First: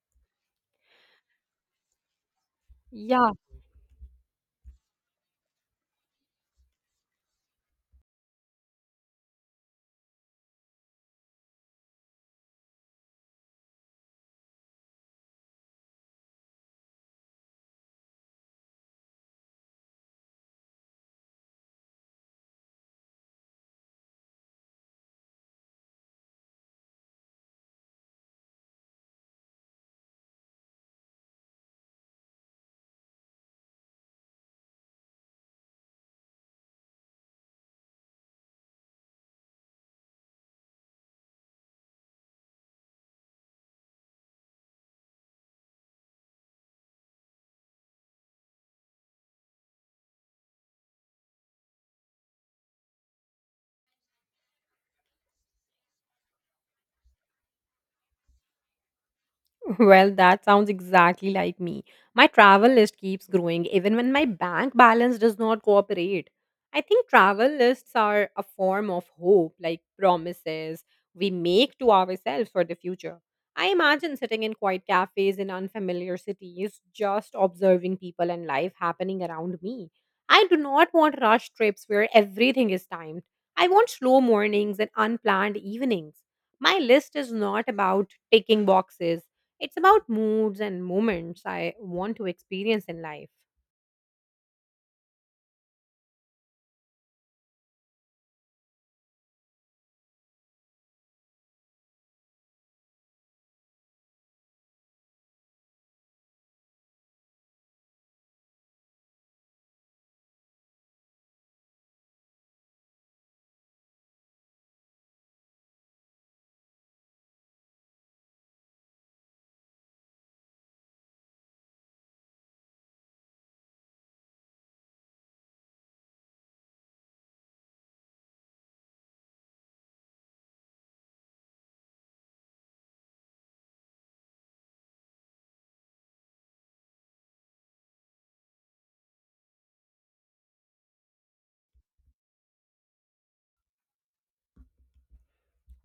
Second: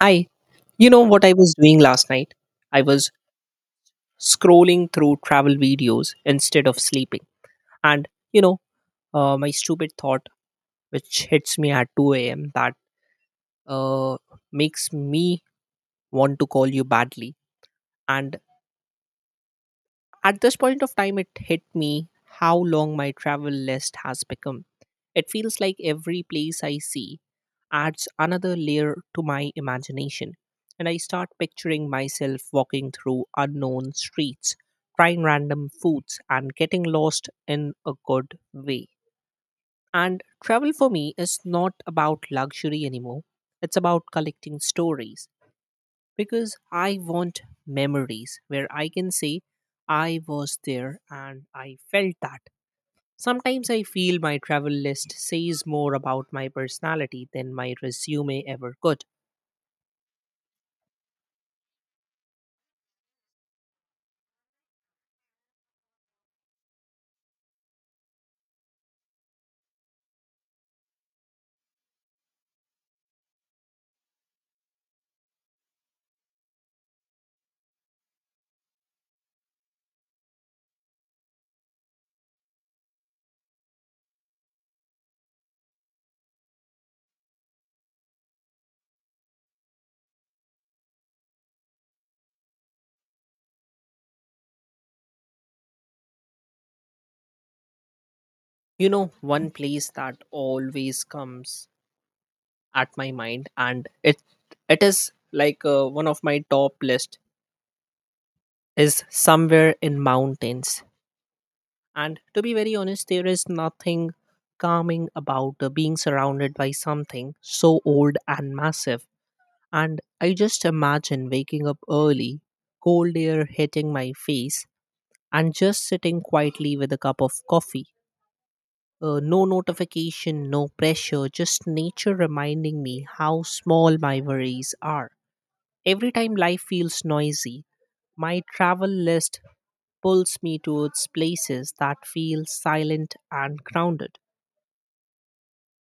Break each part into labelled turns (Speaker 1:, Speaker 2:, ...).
Speaker 1: Hi, you know what I was doing last night? I was
Speaker 2: Ja,
Speaker 1: scrolling through travel videos instead of sleeping. And, my stupid thought, which hits me at 2 a.m., that uh, makes me want to call you badly. And at this point of time, it hit me how long my travel list has become. It feels like every place I see adds another layer to my imagination, and I start picturing myself walking through unknown streets, trying random foods, and getting lost in a good way. And travel for me is not about luxury anymore, it's about collecting stories because I want memories where I can say I was there and I felt that. Sometimes I feel my travel list says more about my personality than my resume ever could.
Speaker 2: well, that sounds exactly like me. My travel list keeps growing even when my bank balance does not cooperate. I think travel lists are a form of hope, like promises we make to ourselves for the future. I imagine sitting in quiet cafes in unfamiliar cities, just observing people and life happening around me. I do not want rush trips where everything is timed. I want slow mornings and unplanned evenings. My list is not about ticking boxes, it's about moods and moments I want to experience in life.
Speaker 1: You know, one place that always comes at my mind, and it is like one of my top list, is somewhere in mountains. And to be very honest, there is nothing calming about being surrounded by something so old and massive. And I just imagine waking up early, cold air hitting my face, and just sitting quietly with a cup of coffee. No notification, no pressure, just nature reminding me how small my worries are. Every time life feels noisy, my travel list pulls me towards places that feel silent and grounded.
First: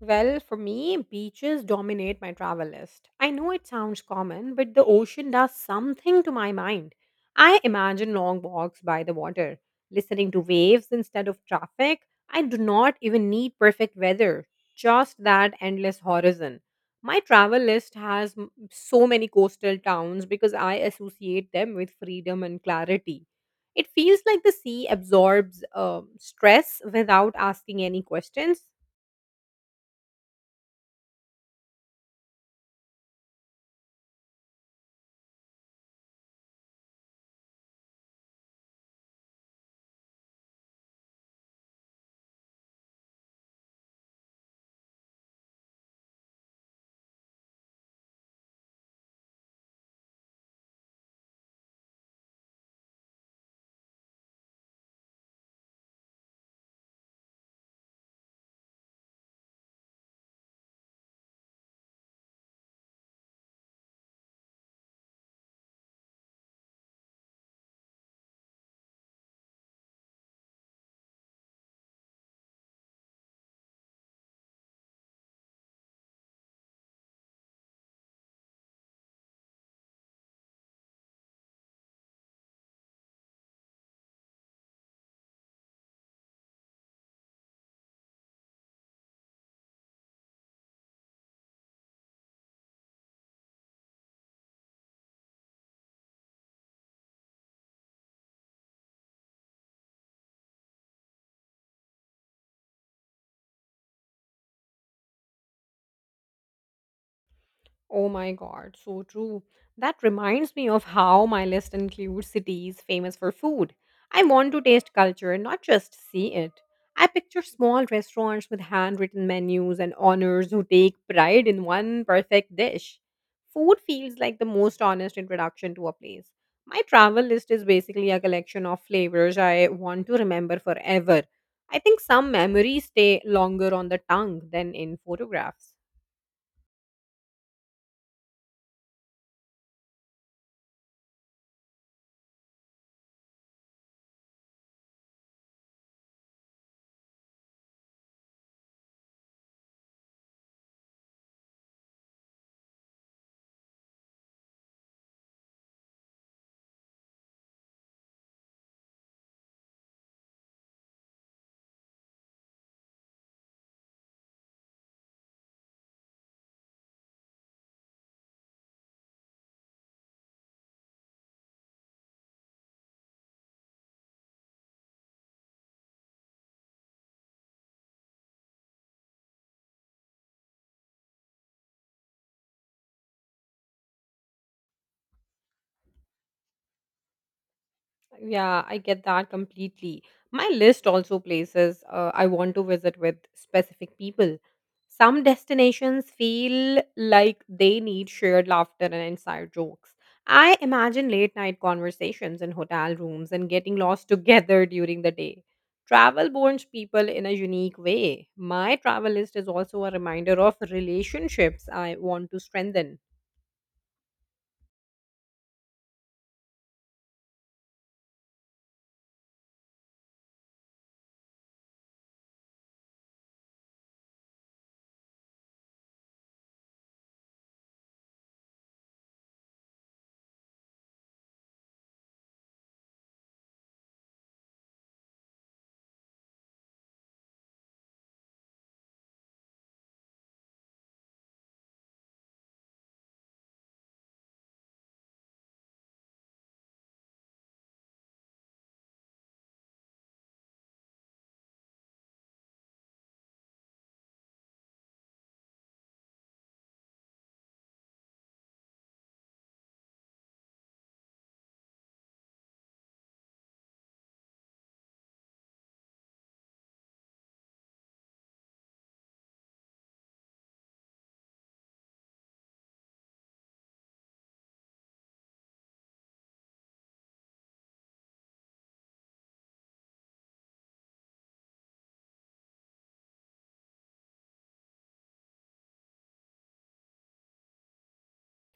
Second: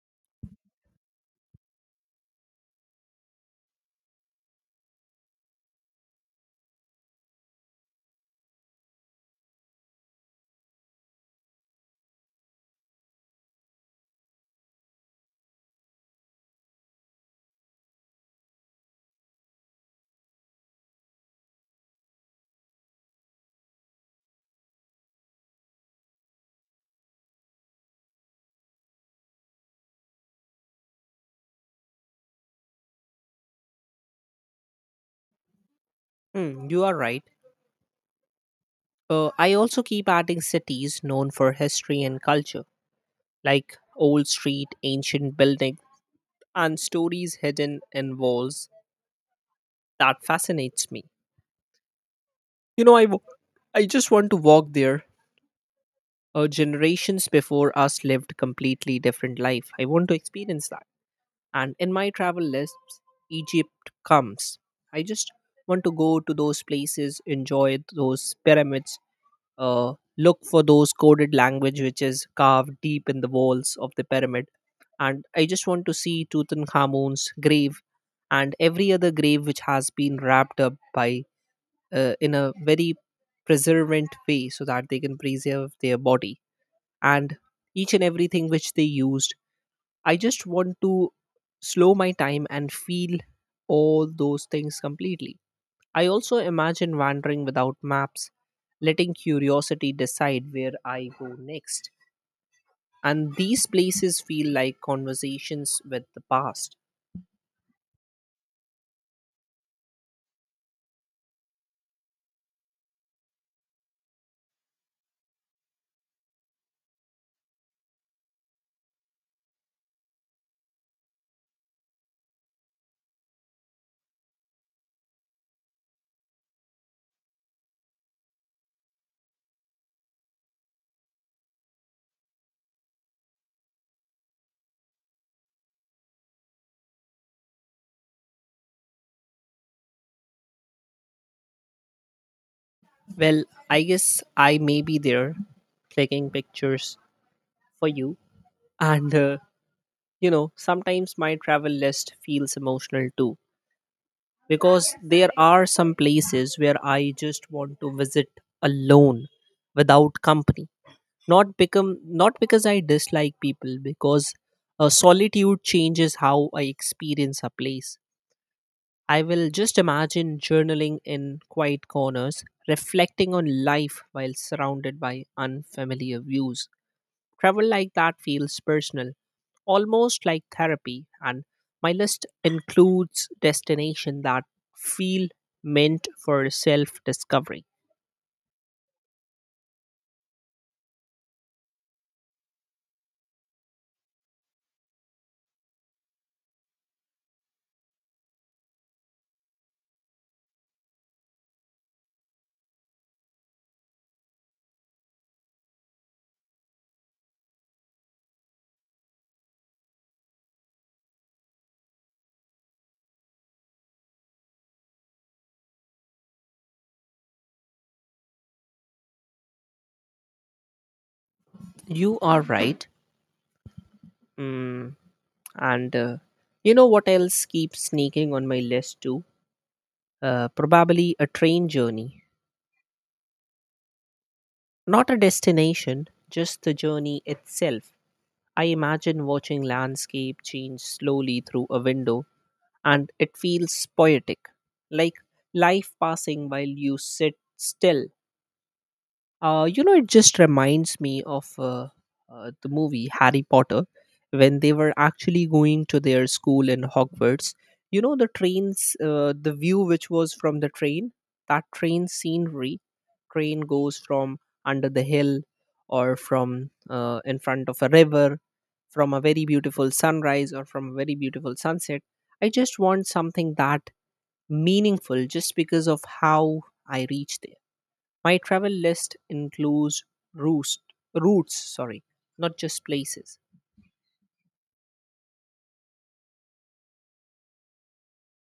Speaker 2: Well, for me, beaches dominate my travel list. I know it sounds common, but the ocean does something to my mind. I imagine long walks by the water, listening to waves instead of traffic. I do not even need perfect weather, just that endless horizon. My travel list has so many coastal towns because I associate them with freedom and clarity. It feels like the sea absorbs stress without asking any questions.
Speaker 1: Hmm, you are right. I also keep adding cities known for history and culture, like old street, ancient building, and stories hidden in walls. That fascinates me. You know, I just want to walk there. Generations before us lived completely different life. I want to experience that. And in my travel lists, Egypt comes. I just want to go to those places, enjoy those pyramids, look for those coded language which is carved deep in the walls of the pyramid, and I just want to see Tutankhamun's grave and every other grave which has been wrapped up by, in a very preservant way, so that they can preserve their body and each and everything which they used. I just want to slow my time and feel all those things completely. I also imagine wandering without maps, letting curiosity decide where I go next. And these places feel like conversations with the past.
Speaker 2: Oh my god, so true. That reminds me of how my list includes cities famous for food. I want to taste culture, not just see it. I picture small restaurants with handwritten menus and owners who take pride in one perfect dish. Food feels like the most honest introduction to a place. My travel list is basically a collection of flavors I want to remember forever. I think some memories stay longer on the tongue than in photographs.
Speaker 1: Well, I guess I may be there clicking pictures for you. And you know, sometimes my travel list feels emotional too, because there are some places where I just want to visit alone without company. Not become not because I dislike people, because solitude changes how I experience a place. I will just imagine journaling in quiet corners, reflecting on life while surrounded by unfamiliar views. Travel like that feels personal, almost like therapy, and my list includes destinations that feel meant for self discovery.
Speaker 2: Yeah, I get that completely. My list also places I want to visit with specific people. Some destinations feel like they need shared laughter and inside jokes. I imagine late night conversations in hotel rooms and getting lost together during the day. Travel bonds people in a unique way. My travel list is also a reminder of relationships I want to strengthen.
Speaker 1: You are right. Mm, and you know what else keeps sneaking on my list too? Probably a train journey. Not a destination, just the journey itself. I imagine watching landscape change slowly through a window, and it feels poetic, like life passing while you sit still. It just reminds me of the movie Harry Potter, when they were actually going to their school in Hogwarts. The trains, the view which was from the train, that train scenery, train goes from under the hill or from in front of a river, from a very beautiful sunrise or from a very beautiful sunset. I just want something that meaningful just because of how I reach there. My travel list includes roost, routes, sorry, not just places.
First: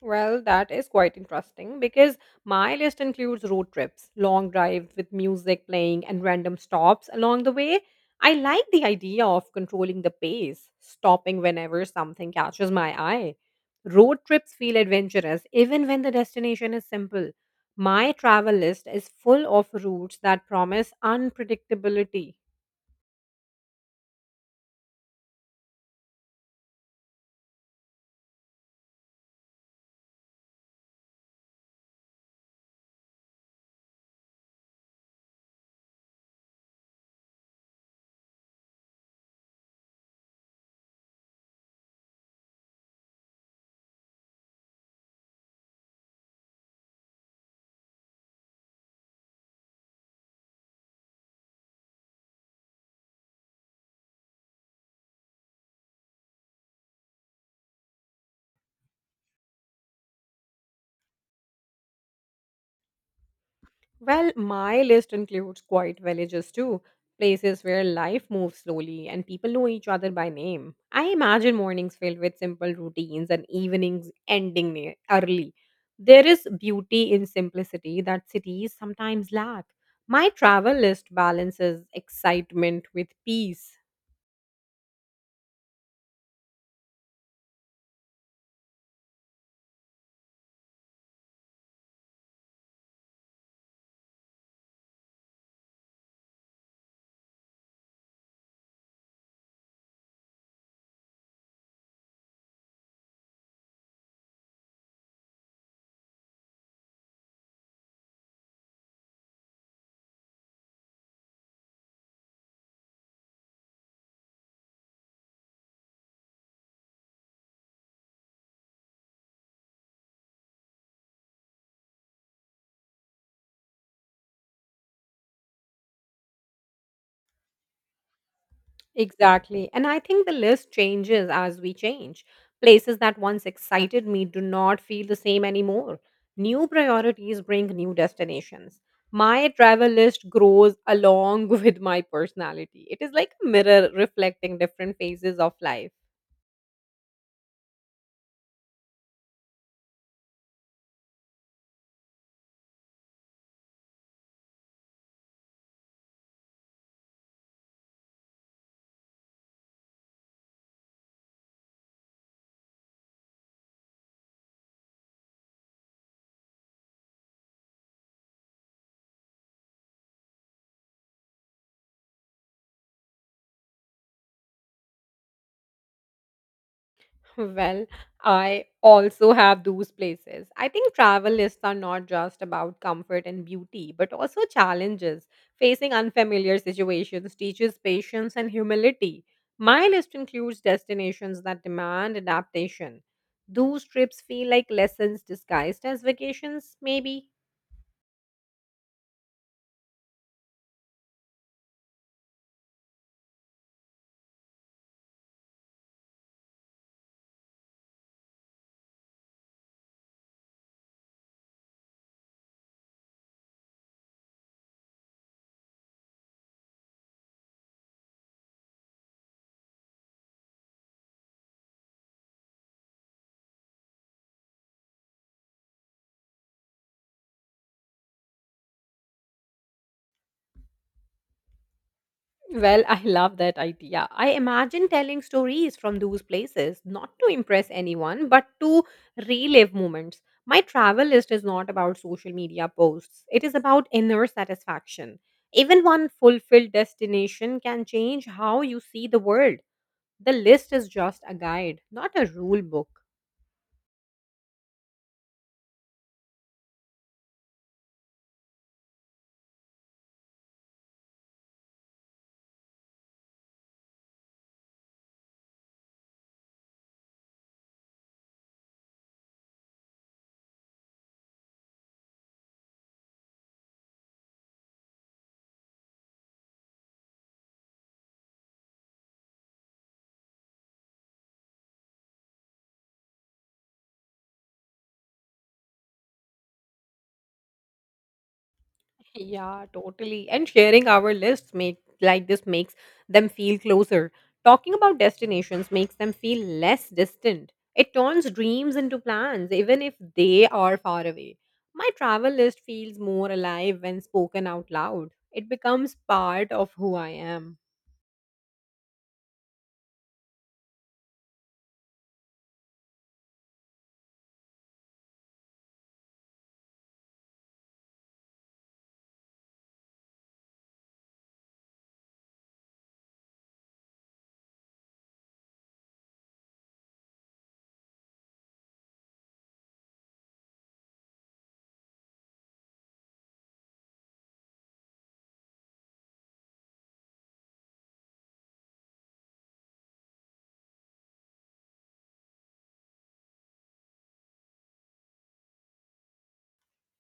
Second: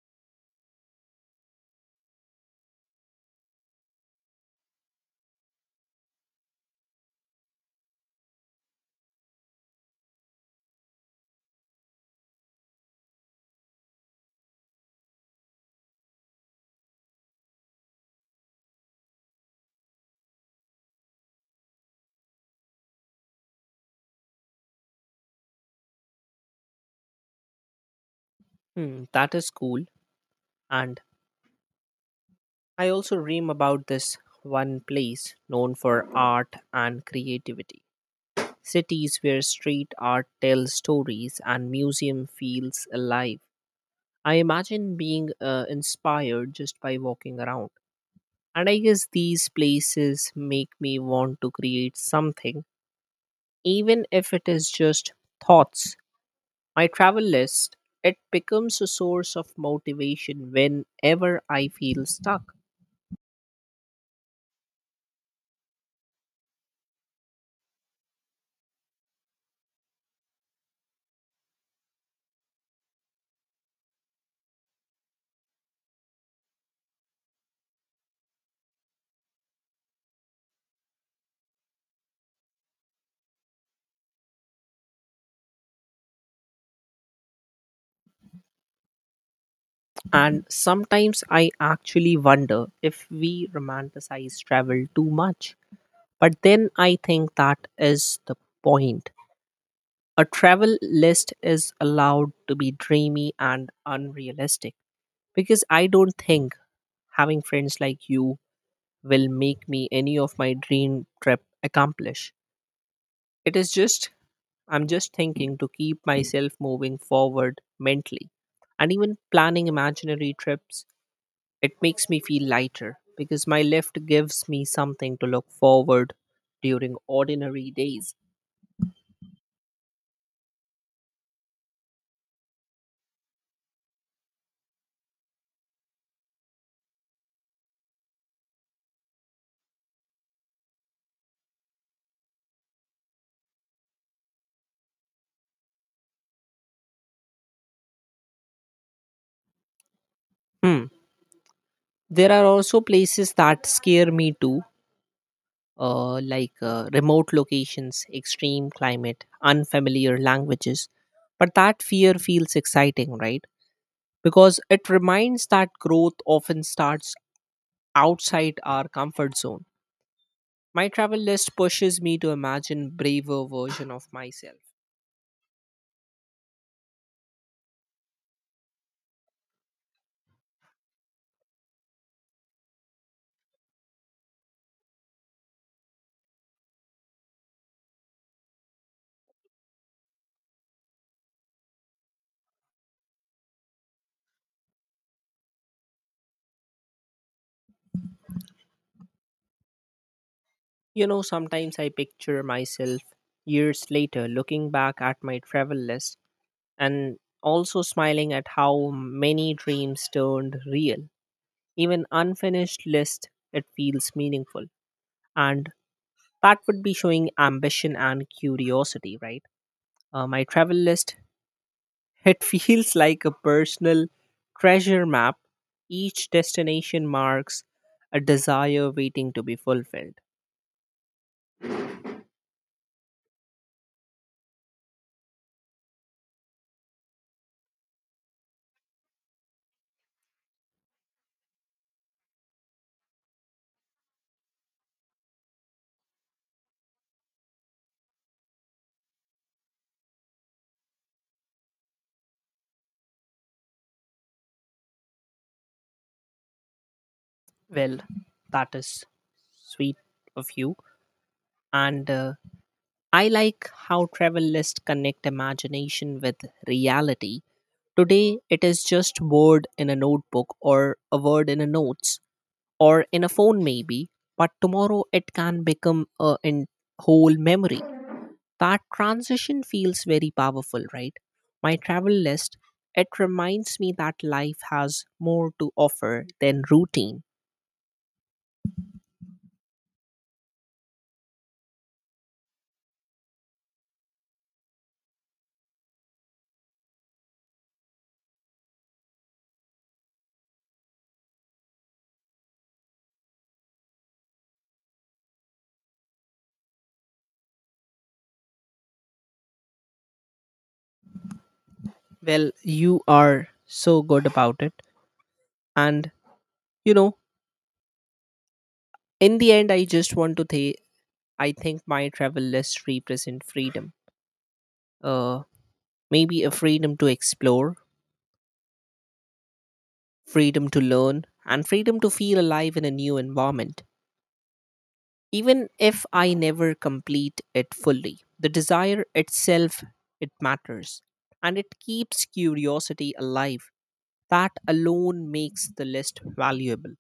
Speaker 2: Well, that is quite interesting because my list includes road trips, long drives with music playing, and random stops along the way. I like the idea of controlling the pace, stopping whenever something catches my eye. Road trips feel adventurous even when the destination is simple. My travel list is full of routes that promise unpredictability.
Speaker 1: Hmm, that is cool. And I also dream about this one place known for art and creativity. Cities where street art tells stories and museum feels alive. I imagine being inspired just by walking around. And I guess these places make me want to create something, even if it is just thoughts. My travel list, it becomes a source of motivation whenever I feel stuck.
Speaker 2: Well, my list includes quiet villages too, places where life moves slowly and people know each other by name. I imagine mornings filled with simple routines and evenings early. There is beauty in simplicity that cities sometimes lack. My travel list balances excitement with peace.
Speaker 1: And sometimes I actually wonder if we romanticize travel too much. But then I think that is the point. A travel list is allowed to be dreamy and unrealistic, because I don't think having friends like you will make me any of my dream trip accomplish. It is just I'm just thinking to keep myself moving forward mentally. And even planning imaginary trips, it makes me feel lighter because my lift gives me something to look forward during ordinary days.
Speaker 2: Exactly. And I think the list changes as we change. Places that once excited me do not feel the same anymore. New priorities bring new destinations. My travel list grows along with my personality. It is like a mirror reflecting different phases of life.
Speaker 1: Hmm. There are also places that scare me too, like remote locations, extreme climate, unfamiliar languages. But that fear feels exciting, right? Because it reminds that growth often starts outside our comfort zone. My travel list pushes me to imagine braver version of myself.
Speaker 2: Well, I also have those places. I think travel lists are not just about comfort and beauty, but also challenges. Facing unfamiliar situations teaches patience and humility. My list includes destinations that demand adaptation. Those trips feel like lessons disguised as vacations, maybe.
Speaker 1: You know, sometimes I picture myself years later looking back at my travel list, and also smiling at how many dreams turned real. Even unfinished list, it feels meaningful, and that would be showing ambition and curiosity, right? My travel list, it feels like a personal treasure map. Each destination marks a desire waiting to be fulfilled.
Speaker 2: Well, I love that idea. I imagine telling stories from those places, not to impress anyone, but to relive moments. My travel list is not about social media posts, it is about inner satisfaction. Even one fulfilled destination can change how you see the world. The list is just a guide, not a rule book.
Speaker 1: Well, that is sweet of you. And I like how travel lists connect imagination with reality. Today, it is just word in a notebook or a word in a notes or in a phone, maybe. But tomorrow, it can become a whole memory. That transition feels very powerful, right? My travel list, it reminds me that life has more to offer than routine.
Speaker 2: Yeah, totally. And sharing our lists make like this makes them feel closer. Talking about destinations makes them feel less distant. It turns dreams into plans, even if they are far away. My travel list feels more alive when spoken out loud. It becomes part of who I am.
Speaker 1: Well, you are so good about it. And, you know, in the end, I just want to say I think my travel list represent freedom. Uh, Maybe a freedom to explore, freedom to learn, and freedom to feel alive in a new environment, even if I never complete it fully. The desire itself, it matters, and it keeps curiosity alive. That alone makes the list valuable.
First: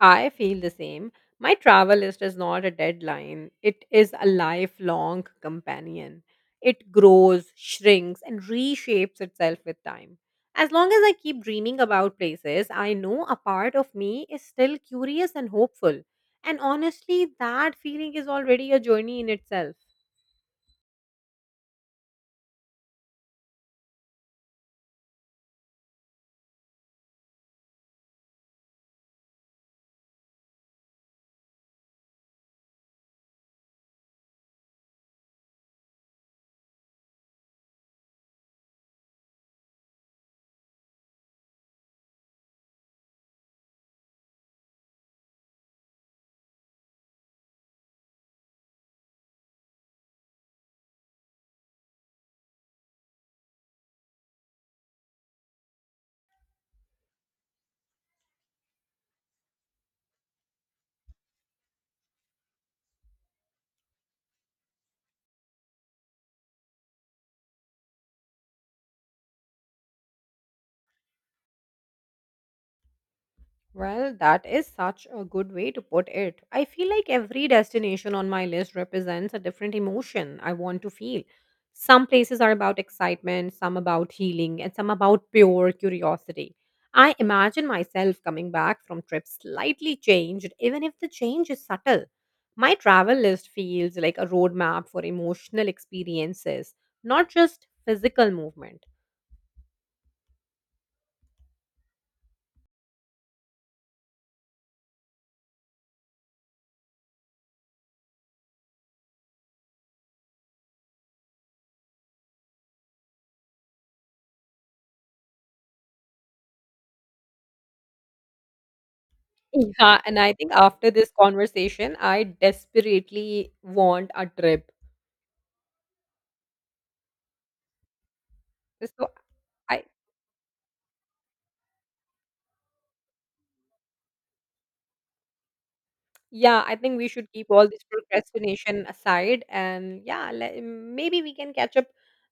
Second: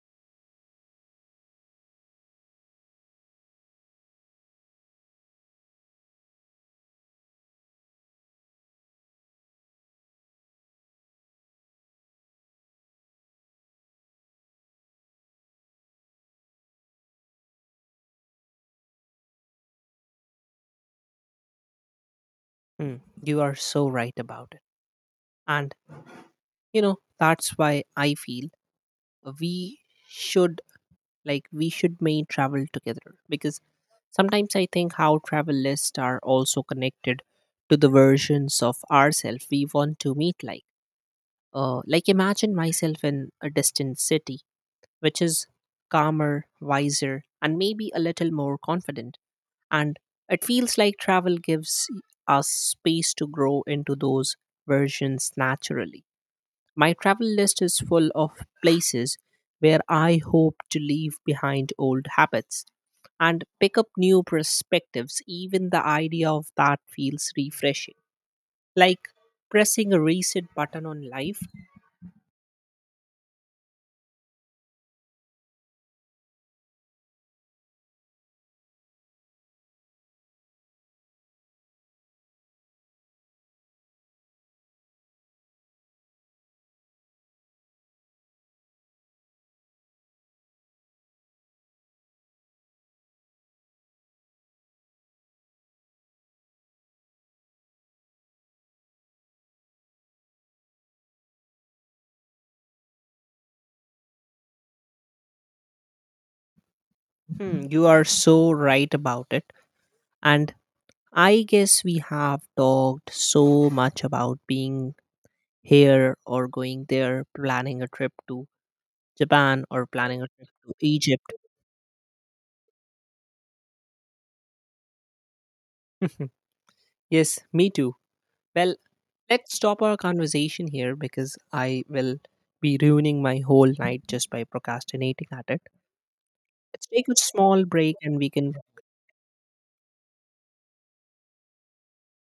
Speaker 2: I feel the same. My travel list is not a deadline, it is a lifelong companion. It grows, shrinks, and reshapes itself with time. As long as I keep dreaming about places, I know a part of me is still curious and hopeful. And honestly, that feeling is already a journey in itself.
Speaker 1: Hmm, you are so right about it. And you know, that's why I feel we should, like we should may travel together, because sometimes I think how travel lists are also connected to the versions of ourselves we want to meet, like imagine myself in a distant city, which is calmer, wiser, and maybe a little more confident. And it feels like travel gives us space to grow into those versions naturally. My travel list is full of places where I hope to leave behind old habits and pick up new perspectives. Even the idea of that feels refreshing, like pressing a reset button on life.
Speaker 2: Well, that is such a good way to put it. I feel like every destination on my list represents a different emotion I want to feel. Some places are about excitement, some about healing, and some about pure curiosity. I imagine myself coming back from trips slightly changed, even if the change is subtle. My travel list feels like a roadmap for emotional experiences, not just physical movement.
Speaker 1: Hmm, you are so right about it. And I guess we have talked so much about being here or going there, planning a trip to Japan or
Speaker 2: Yeah, and
Speaker 1: planning a
Speaker 2: I
Speaker 1: trip
Speaker 2: think
Speaker 1: to
Speaker 2: after this
Speaker 1: Egypt.
Speaker 2: conversation, I desperately want a trip.
Speaker 1: Yes, me too. Well,
Speaker 2: So
Speaker 1: let's stop
Speaker 2: I
Speaker 1: our conversation here because I will be ruining my whole night just by procrastinating at it.
Speaker 2: Yeah, I
Speaker 1: Let's
Speaker 2: think we
Speaker 1: take a
Speaker 2: should keep
Speaker 1: small
Speaker 2: all this
Speaker 1: break and we can,
Speaker 2: procrastination aside, and yeah, maybe we can catch up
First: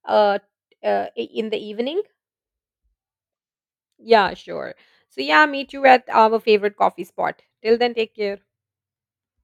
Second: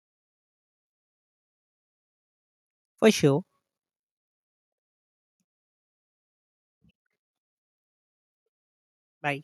Speaker 2: uh, in the evening.
Speaker 1: for sure.
Speaker 2: Yeah, sure. So yeah, meet you at our favorite coffee spot. Till then, take care.
Speaker 1: Bye.